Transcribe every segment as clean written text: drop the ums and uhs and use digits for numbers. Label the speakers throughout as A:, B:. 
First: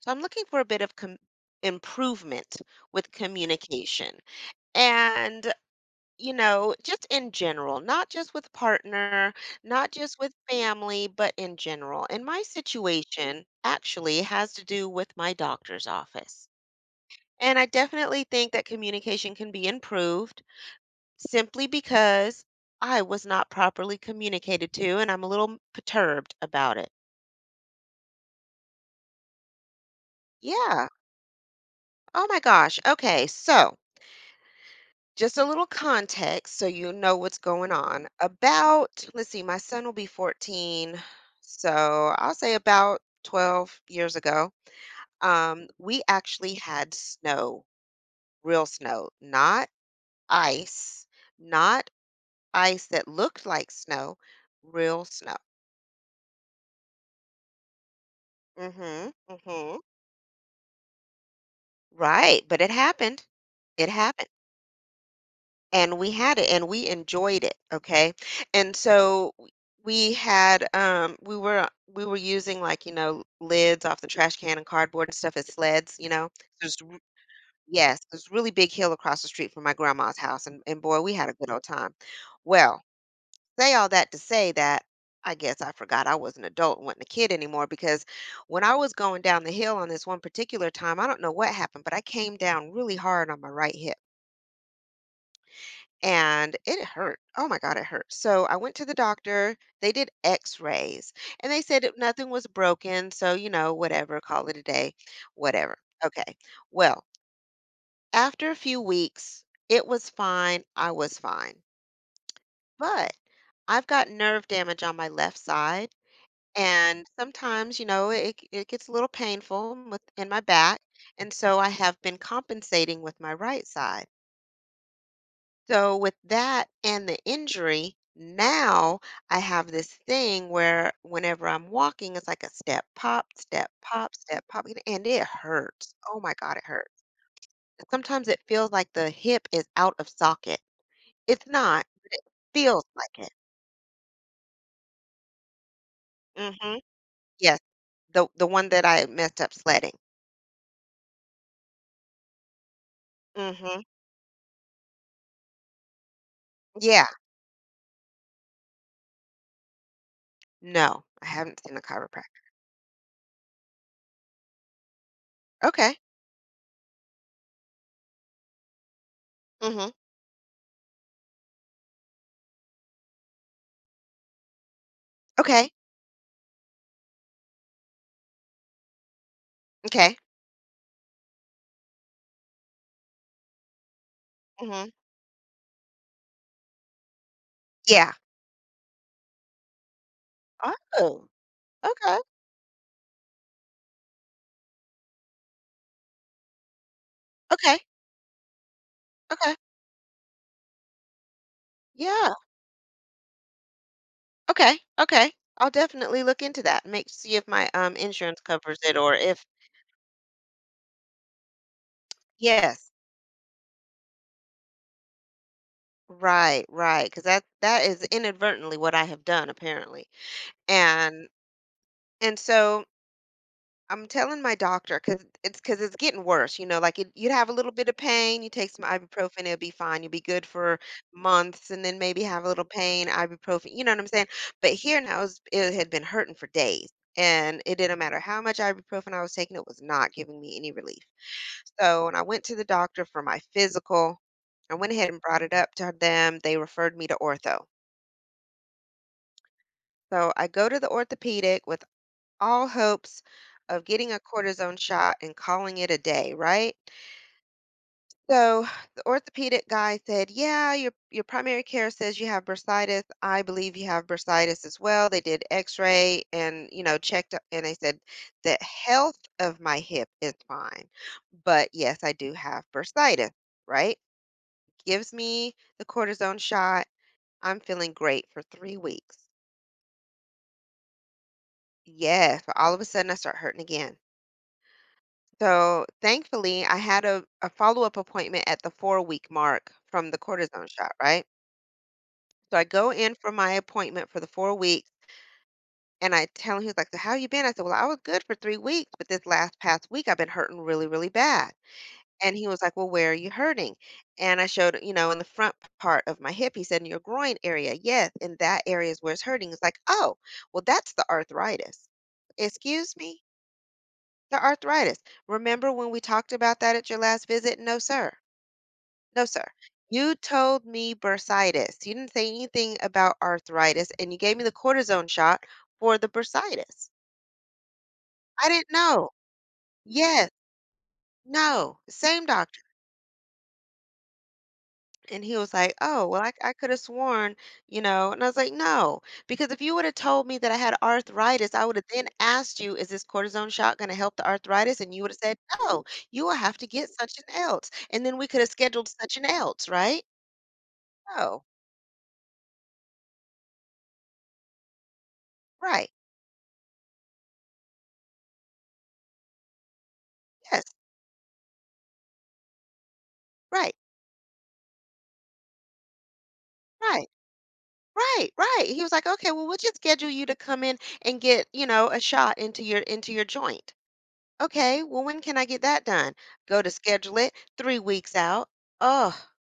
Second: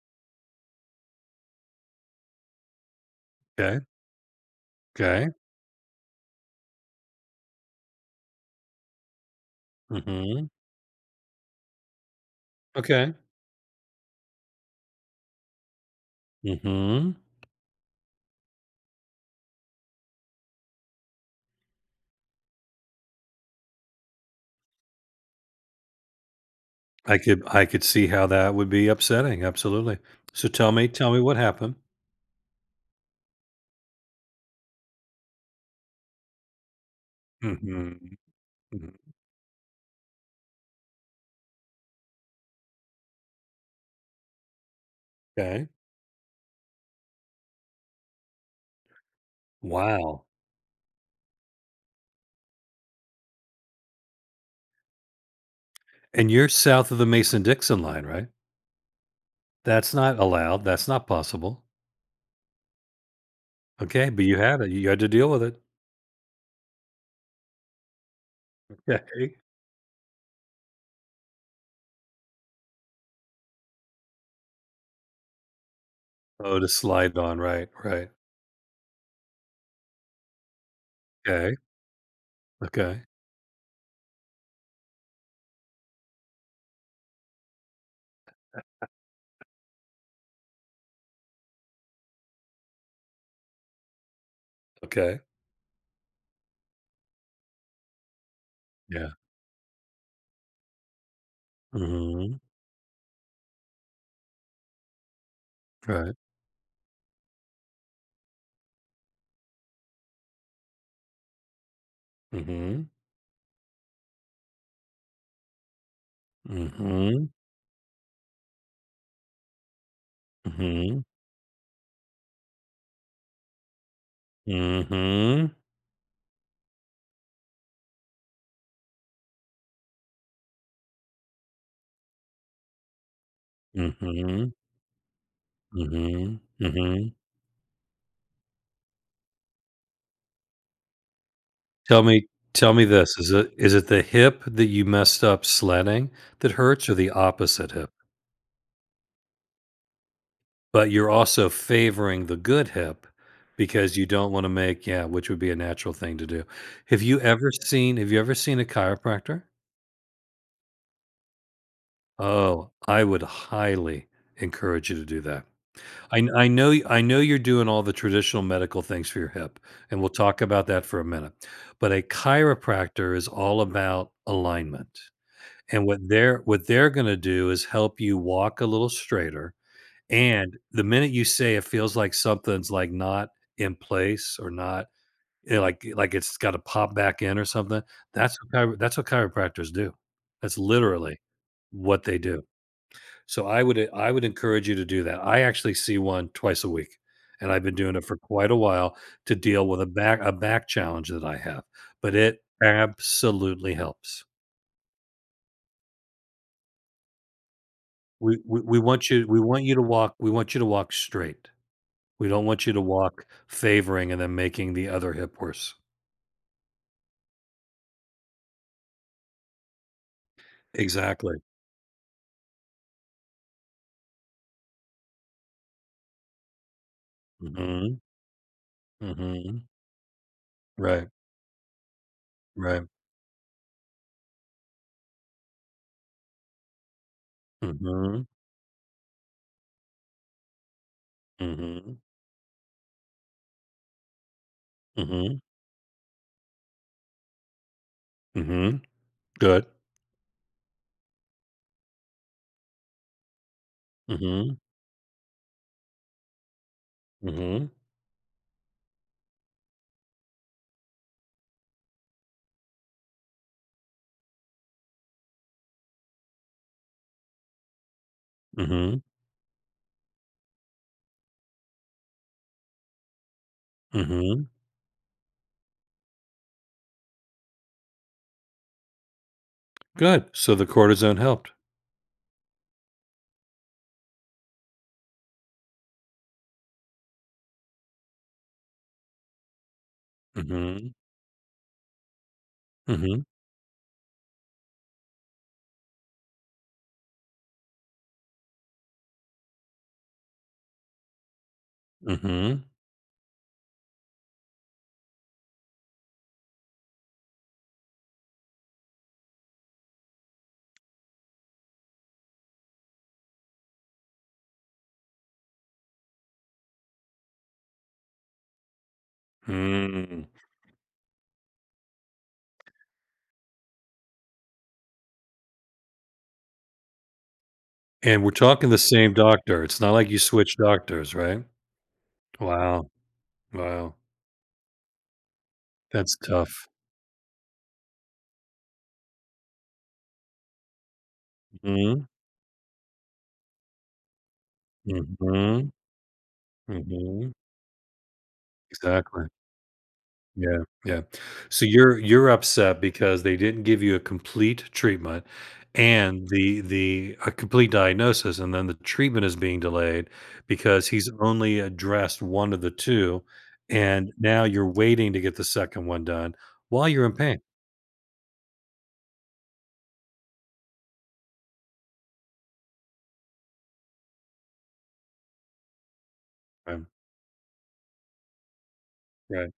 A: So I'm looking for a bit of improvement with
B: Okay.
A: communication
B: 'Kay.
A: and, you know, just in general, not just with partner, not just with
B: Mhm.
A: family, but in general. And my
B: Okay.
A: situation actually has to do with my doctor's office.
B: Mhm.
A: And I definitely think that communication can be improved simply because I was not properly communicated to, and I'm a little perturbed about it.
B: I could see how that would be upsetting, absolutely. So tell me
A: Yeah.
B: tell me what happened.
A: Oh my gosh. Okay. So, just a little context so you know what's going on.
B: Mhm. Mhm.
A: About, let's see, my son will be 14. So I'll say about 12 years ago,
B: 'Kay.
A: we actually had snow, real snow, not
B: Wow.
A: ice, not ice that looked like snow, real snow.
B: And you're south of the Mason-Dixon line, right?
A: Mm-hmm. Mm-hmm.
B: That's not allowed, that's not possible.
A: Right. But it happened. It
B: Okay, but
A: happened.
B: you had it, you had to deal with it.
A: And we had it and we enjoyed it, okay? And so
B: Okay.
A: we had, we were using, like, you know, lids off the trash can and cardboard and stuff as sleds, you know?
B: Oh, to
A: There's r
B: slide on, right,
A: yes,
B: right.
A: there's a really big hill across the street from my grandma's house, and boy, we had a good
B: Okay,
A: old time. Well,
B: okay,
A: say all that to say that I guess I forgot I was an adult and wasn't a kid anymore because when I was going down the hill on this one particular time, I don't know what happened, but I came down really hard on my right hip
B: okay.
A: and it hurt. Oh my God, it hurt. So I went to the
B: Yeah.
A: doctor. They did x rays and they nothing
B: Mhm.
A: was broken. So, you know, whatever, call it a day, whatever.
B: Right.
A: Okay. Well, after a few weeks, it was fine. I was fine.
B: Mhm.
A: But I've got nerve damage on my left side. And
B: Mhm.
A: sometimes, you know, it gets a little painful in my back.
B: Mhm.
A: And so I have been compensating with my right side.
B: Mhm.
A: So with that and the injury, now I have this thing where whenever I'm walking, it's like a step pop, step pop, step
B: Mhm.
A: pop, and it hurts. Oh my
B: Mhm,
A: God, it hurts.
B: mhm.
A: Sometimes it feels like the hip is out of socket. It's not,
B: Tell
A: but it
B: me tell
A: feels
B: me this,
A: like it.
B: is it the hip that you messed up sledding that
A: Mm-hmm.
B: hurts or the
A: Yes,
B: opposite hip?
A: the one that I messed up sledding.
B: But you're also favoring the good hip
A: Mm-hmm.
B: because you don't wanna make, yeah, which would be a natural thing to do. Have
A: Yeah.
B: you ever seen have you ever seen a chiropractor?
A: No, I haven't seen a chiropractor.
B: Oh, I would highly encourage you to do that.
A: Okay.
B: I know you're doing all the traditional medical things for your hip,
A: Mm-hmm.
B: and we'll talk about that for a minute, but a chiropractor is all about alignment.
A: Okay.
B: And what they're gonna do is help you walk a little straighter,
A: Okay.
B: and the minute you say it feels like something's, like, not in place or not,
A: Mm-hmm.
B: like, it's gotta pop back in or something,
A: Yeah.
B: that's what chiropractors do. That's literally
A: Oh.
B: what they
A: Okay.
B: do. So I would encourage you to do that. I actually see one twice a week, and I've been
A: Okay.
B: doing it for quite a while to
A: Okay. Okay.
B: deal with a back challenge that I have, but
A: Yeah.
B: it absolutely helps.
A: Okay, okay. I'll definitely look into that. And make see if my insurance covers it or
B: We
A: if
B: want you to walk we want you to walk straight. We don't want you to
A: yes.
B: walk favoring and then making the other hip worse.
A: Right, right, because that is inadvertently what I have done apparently. And
B: Exactly.
A: so I'm telling my doctor because it's getting worse. You know, like it, you'd have a little bit of
B: Mhm,
A: pain, you take some ibuprofen, it'll
B: mhm.
A: be fine. You'll be good for
B: Right,
A: months, and then maybe have a little
B: right.
A: pain, ibuprofen. You know what I'm saying? But here now, it had been hurting for days, and it didn't matter
B: Mhm,
A: how much ibuprofen I was taking, it was not giving me any relief.
B: mhm,
A: So, and I went to the doctor for my physical. I went ahead and
B: mhm,
A: brought it up to them. They referred me to ortho.
B: mhm. Good.
A: So I go to the orthopedic with all hopes of getting a
B: Mhm,
A: cortisone shot and calling it a day, right?
B: mhm,
A: So the orthopedic guy said, "Yeah, your primary care says you have bursitis. I believe you have bursitis as well." They did x-ray and, you know, checked up and they said the
B: mhm,
A: health of my hip is fine. But yes, I do have bursitis, right?
B: mhm.
A: Gives me the cortisone shot, I'm feeling great for 3 weeks.
B: Good. So the cortisone helped.
A: Yes, but all of a sudden I start hurting again. So thankfully, I had a follow up appointment at the 4 week mark from the cortisone shot,
B: Mhm,
A: right? So I go in
B: mhm,
A: for my appointment for the 4 weeks and I tell him, he was like, so how you been? I said, well, I was good for 3 weeks, but this last past week I've been hurting really, really bad. And he was
B: mhm,
A: like, "Well, where are you hurting?" And I showed, you know, in the front part of my hip. He said, "In your groin area." "Yes, in that area is where it's hurting." It's like, "Oh, well, that's the arthritis." "Excuse me? The arthritis. Remember when we talked about that at your last visit? No, sir. No, sir. You
B: mm.
A: told me bursitis. You didn't say anything about arthritis, and you gave me the cortisone shot for the bursitis.
B: And we're
A: I didn't
B: talking the
A: know.
B: same doctor. It's not like you
A: Yes.
B: switch doctors, right?
A: No. Same doctor.
B: Wow, wow.
A: And he was like, "Oh,
B: That's
A: well, I
B: tough.
A: could have sworn, you know." And I was like, "No, because if you would have told me that I had arthritis, I would have
B: Mhm.
A: then asked you, is this cortisone shot going to help the arthritis? And you would have said,
B: Mhm,
A: no, you will have to get such
B: mhm.
A: an else. And then we could have scheduled such an
B: Exactly.
A: else, right?
B: Yeah, yeah.
A: Oh,
B: So you're upset because they didn't give you a complete treatment
A: right.
B: and the a complete diagnosis, and then the treatment is being delayed
A: Yes,
B: because he's only addressed one of the 2,
A: right,
B: and now you're waiting to get the second one done while you're
A: right.
B: in pain.
A: Right, right. He was like, "Okay, well, we'll just schedule you to come in and get, you know, a shot into your joint." Okay, well, when can I get that done? Go to
B: Right,
A: schedule it 3 weeks out. Oh.
B: right.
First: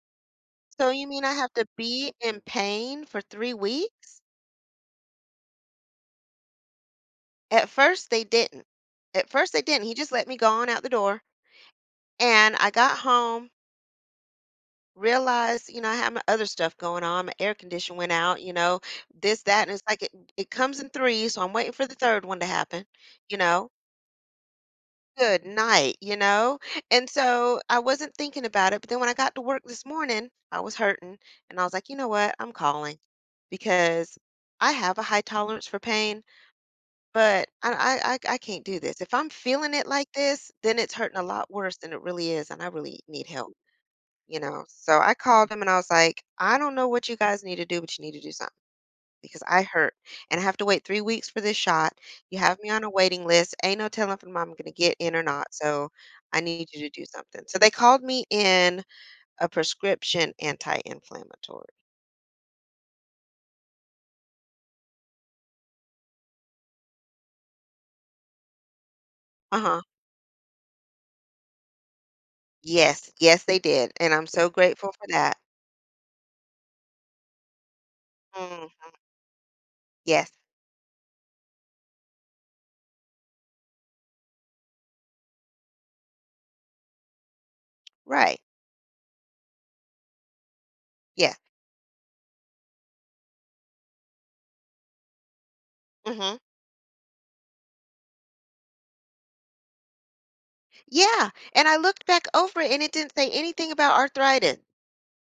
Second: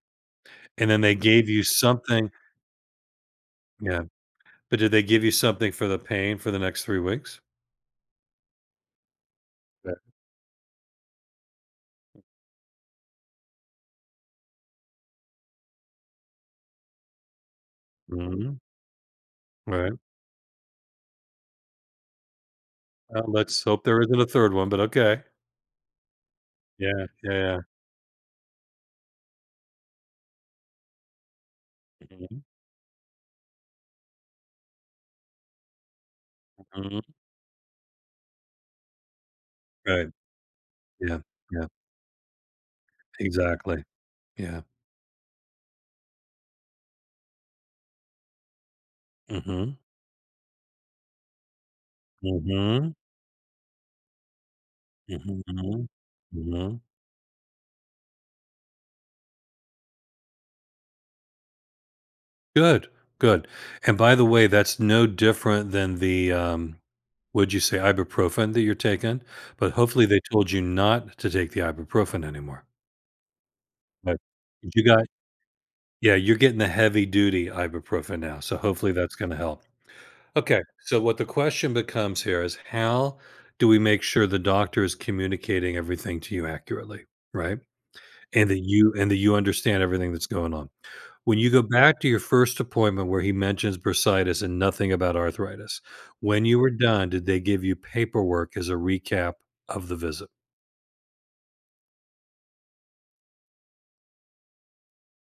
A: So
B: And then
A: you
B: they
A: mean I
B: gave
A: have
B: you
A: to be
B: something.
A: in pain for 3
B: Yeah,
A: weeks?
B: but did they give you something for the pain for the next 3 weeks?
A: At first, they didn't. At first, they didn't. He
B: Right.
A: just let me go on out the door, and I got home, realized, you know, I had my other stuff going on. My air condition went out, you
B: Mhm,
A: know, this, that, and it's
B: right.
A: like it comes in threes, so I'm waiting for the third one to happen,
B: Well,
A: you
B: let's
A: know.
B: hope there isn't a third one, but okay.
A: Good night, you know?
B: Yeah,
A: And
B: yeah, yeah.
A: so I wasn't thinking about it, but then when I got to work this morning, I was hurting, and I was like, "You know what?
B: Mhm,
A: I'm calling because I have a high tolerance for pain,
B: mhm.
A: but I can't do this. If I'm feeling it
B: Right,
A: like this, then it's hurting
B: yeah,
A: a lot
B: yeah,
A: worse than it really is, and I really need help,
B: exactly.
A: you
B: Yeah.
A: know? So I called him and I was like, "I don't know what you guys need to do, but you need to do something because I
B: Mhm,
A: hurt and I have to wait 3 weeks for this shot. You have me on a
B: mhm,
A: waiting list. Ain't no telling if I'm gonna get in or
B: mhm,
A: not, so I need
B: mhm.
A: you to do something." So they called me in a prescription anti-inflammatory.
B: Good, good, and by the way, that's no different than the, would you say, ibuprofen that you're taking? But
A: Uh-huh.
B: hopefully they told you not to take the ibuprofen anymore.
A: Yes, yes, they did, and
B: But
A: I'm so
B: you
A: grateful for
B: got
A: that.
B: yeah, you're getting the heavy duty ibuprofen now, so
A: Mhm.
B: hopefully that's gonna help.
A: Yes.
B: Okay, so what the question becomes here is how do we make sure the doctor is communicating everything to you accurately, right?
A: Right.
B: And that you understand everything that's going on.
A: Yes.
B: When you go back to your first appointment where he mentions bursitis and nothing about arthritis,
A: Mhm.
B: when you were done, did they give you paperwork as a recap of the visit?
A: Yeah, and I looked back over it, and it didn't say anything about arthritis.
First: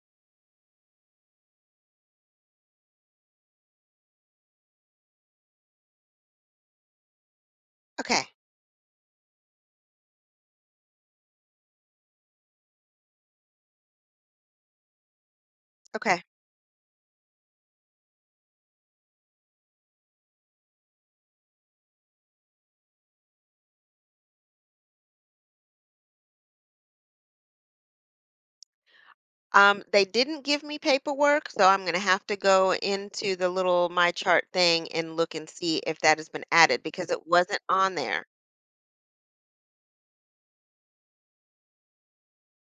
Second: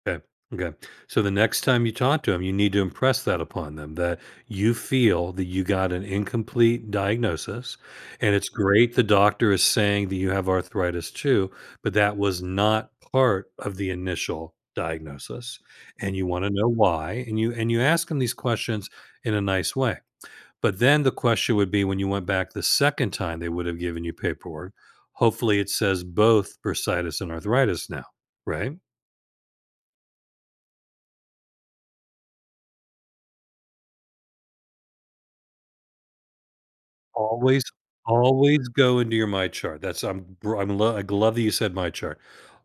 B: Okay. Okay. So the next time you talk to them, you need to impress that upon them that you feel that you got an incomplete diagnosis.
A: Okay,
B: And it's great the doctor is saying that you have arthritis too, but that was not part of the initial diagnosis. And
A: okay.
B: you want to know why. And you ask them these questions in a nice way. But then the question would be, when you went back the second time, they would have given you paperwork. Hopefully it says both bursitis and arthritis now, right?
A: They didn't give me paperwork, so I'm gonna have to go into the little My Chart thing and look and see if that has been added because it wasn't
B: Always,
A: on there.
B: always go into your My Chart. That's I'm br I'm lo I love that you said My Chart.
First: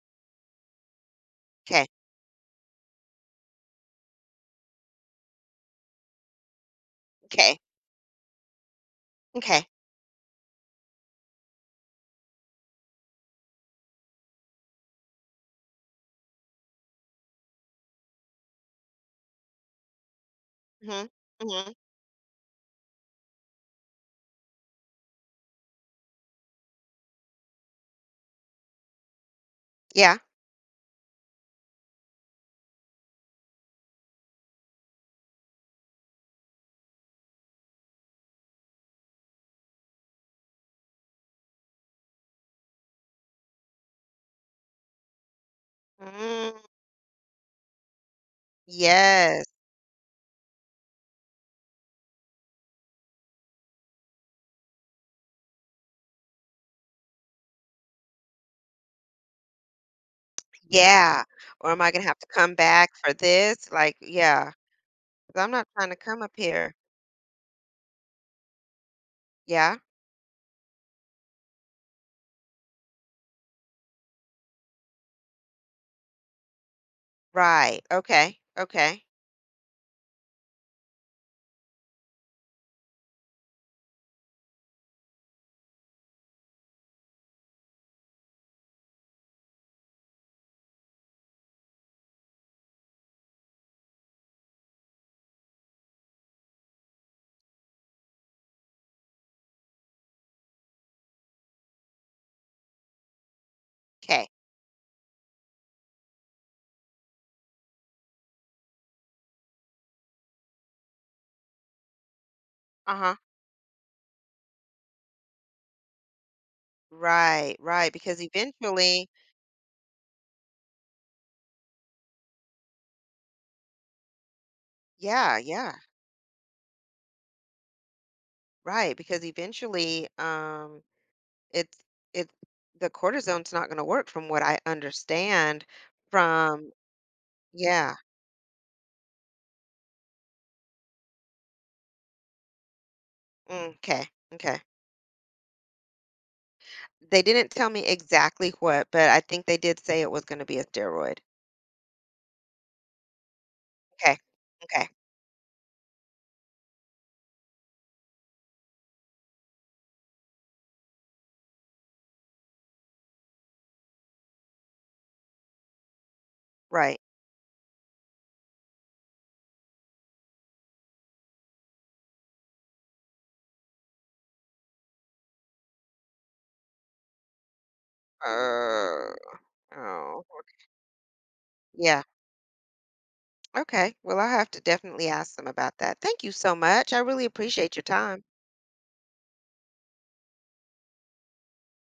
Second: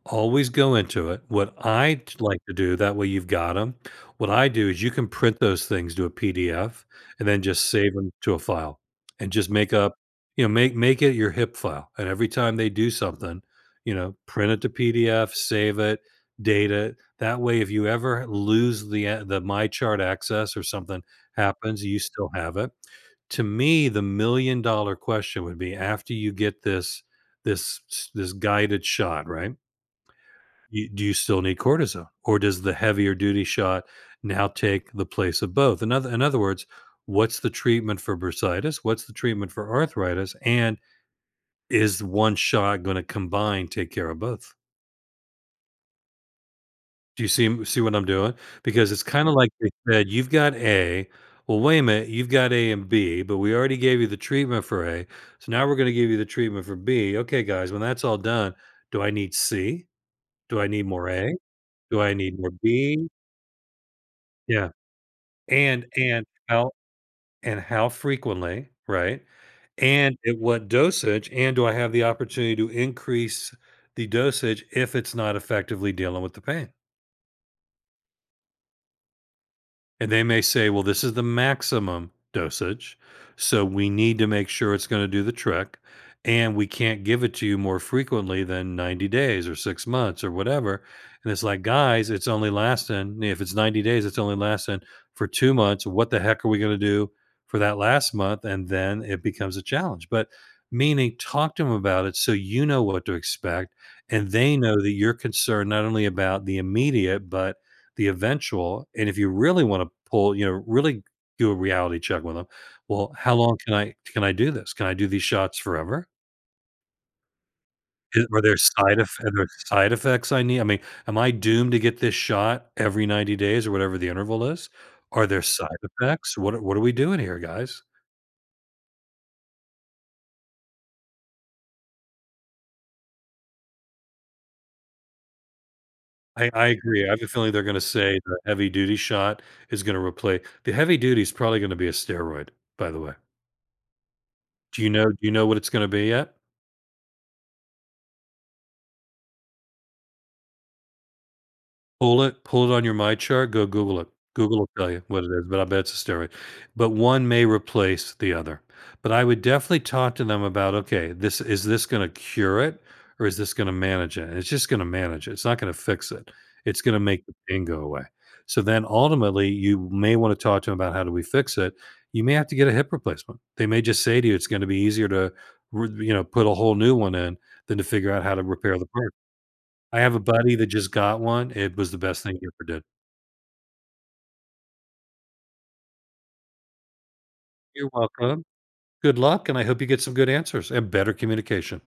B: Always go into it. What
A: Okay,
B: I t like to do, that way you've got them. What I do is you can print those things to a PDF and then
A: okay,
B: just save them to a file and just
A: okay.
B: make up you know, make make it your HIP file, and every time they do something, print it to PDF, save it, date it. That way, if you ever lose the My Chart access or something
A: Mhm, mhm.
B: happens, you still have it. To me, the million dollar question would be, after you get this this guided shot, right?
A: Yeah.
B: Do you still need cortisone, or does the heavier duty shot now take the place of both? In other words, what's the treatment for bursitis? What's the treatment for arthritis? And is one shot going to combine take care of both?
A: Mm,
B: Do you see what I'm doing? Because it's kinda
A: yes,
B: like they said, "You've got A. Well, wait a minute, you've got A and B, but we already gave you the treatment for A, so now we're gonna give you the treatment for B. Okay, guys, when that's all done, do I need C? Do I need more
A: yeah.
B: A?
A: Or am I
B: Do
A: gonna
B: I
A: have to
B: need more
A: come back
B: B?"
A: for this? Like, yeah,
B: Yeah,
A: 'cause I'm not
B: and
A: trying to come
B: and
A: up
B: how
A: here.
B: and how frequently, right?
A: Yeah,
B: And at what dosage, and do I have the opportunity to increase the dosage if it's not effectively dealing with the pain?
A: right. Okay, okay,
B: And they may say, well, this is the maximum dosage. So we need to make sure it's going to do the trick. And we can't give it to you more frequently than 90 days or 6 months or whatever. And it's like, guys, it's only lasting, if it's 90 days, it's only lasting for 2 months. What the heck are we going to do for that last month? And then it becomes a challenge. But meaning, talk to them about it so you know what to expect.
A: okay.
B: And they know that you're concerned not only about the immediate, but the eventual. And if you really want to pull you know really do a reality check with them, well,
A: Uh-huh.
B: how long can I do this? Can I do these shots forever?
A: Right, right, because
B: Is- are there side
A: eventually
B: eff- are there side effects? I mean, am I doomed to get this shot every 90 days or whatever the interval is? Are
A: yeah,
B: there
A: yeah,
B: side effects? What are we doing here, guys?
A: right, because eventually, it's it's the cortisone's not gonna work from what I understand
B: I
A: from
B: agree. I have a feeling they're going to
A: yeah,
B: say the heavy duty shot is going to replace, the heavy duty is probably going to be a steroid. By the way,
A: mm, okay, okay.
B: do you know? Do you know what it's going to be yet?
A: They didn't tell me exactly what, but I think they did say it was gonna be a steroid.
B: Pull it on your My Chart, go Google it.
A: Okay,
B: Google will
A: okay,
B: tell you what it is, but I bet it's a steroid. But one may replace the other. But I would definitely talk to them about, okay, this gonna cure it or is this gonna manage it? And it's just gonna manage it. It's not gonna fix it. It's
A: right.
B: gonna make the pain go away. So then ultimately, you may wanna talk to them about how do we fix it. You may have to get a hip replacement. They may just say to you, it's gonna be easier to, put a whole new one in than to figure out how to repair the part.
A: Oh,
B: I have a
A: oh.
B: buddy that just got one. It was the
A: Yeah,
B: best thing he ever did.
A: okay, well, I'll have to definitely ask them about that. Thank you so much, I really appreciate your
B: You're
A: time.
B: welcome. Good luck, and I hope you get some good answers and better communication.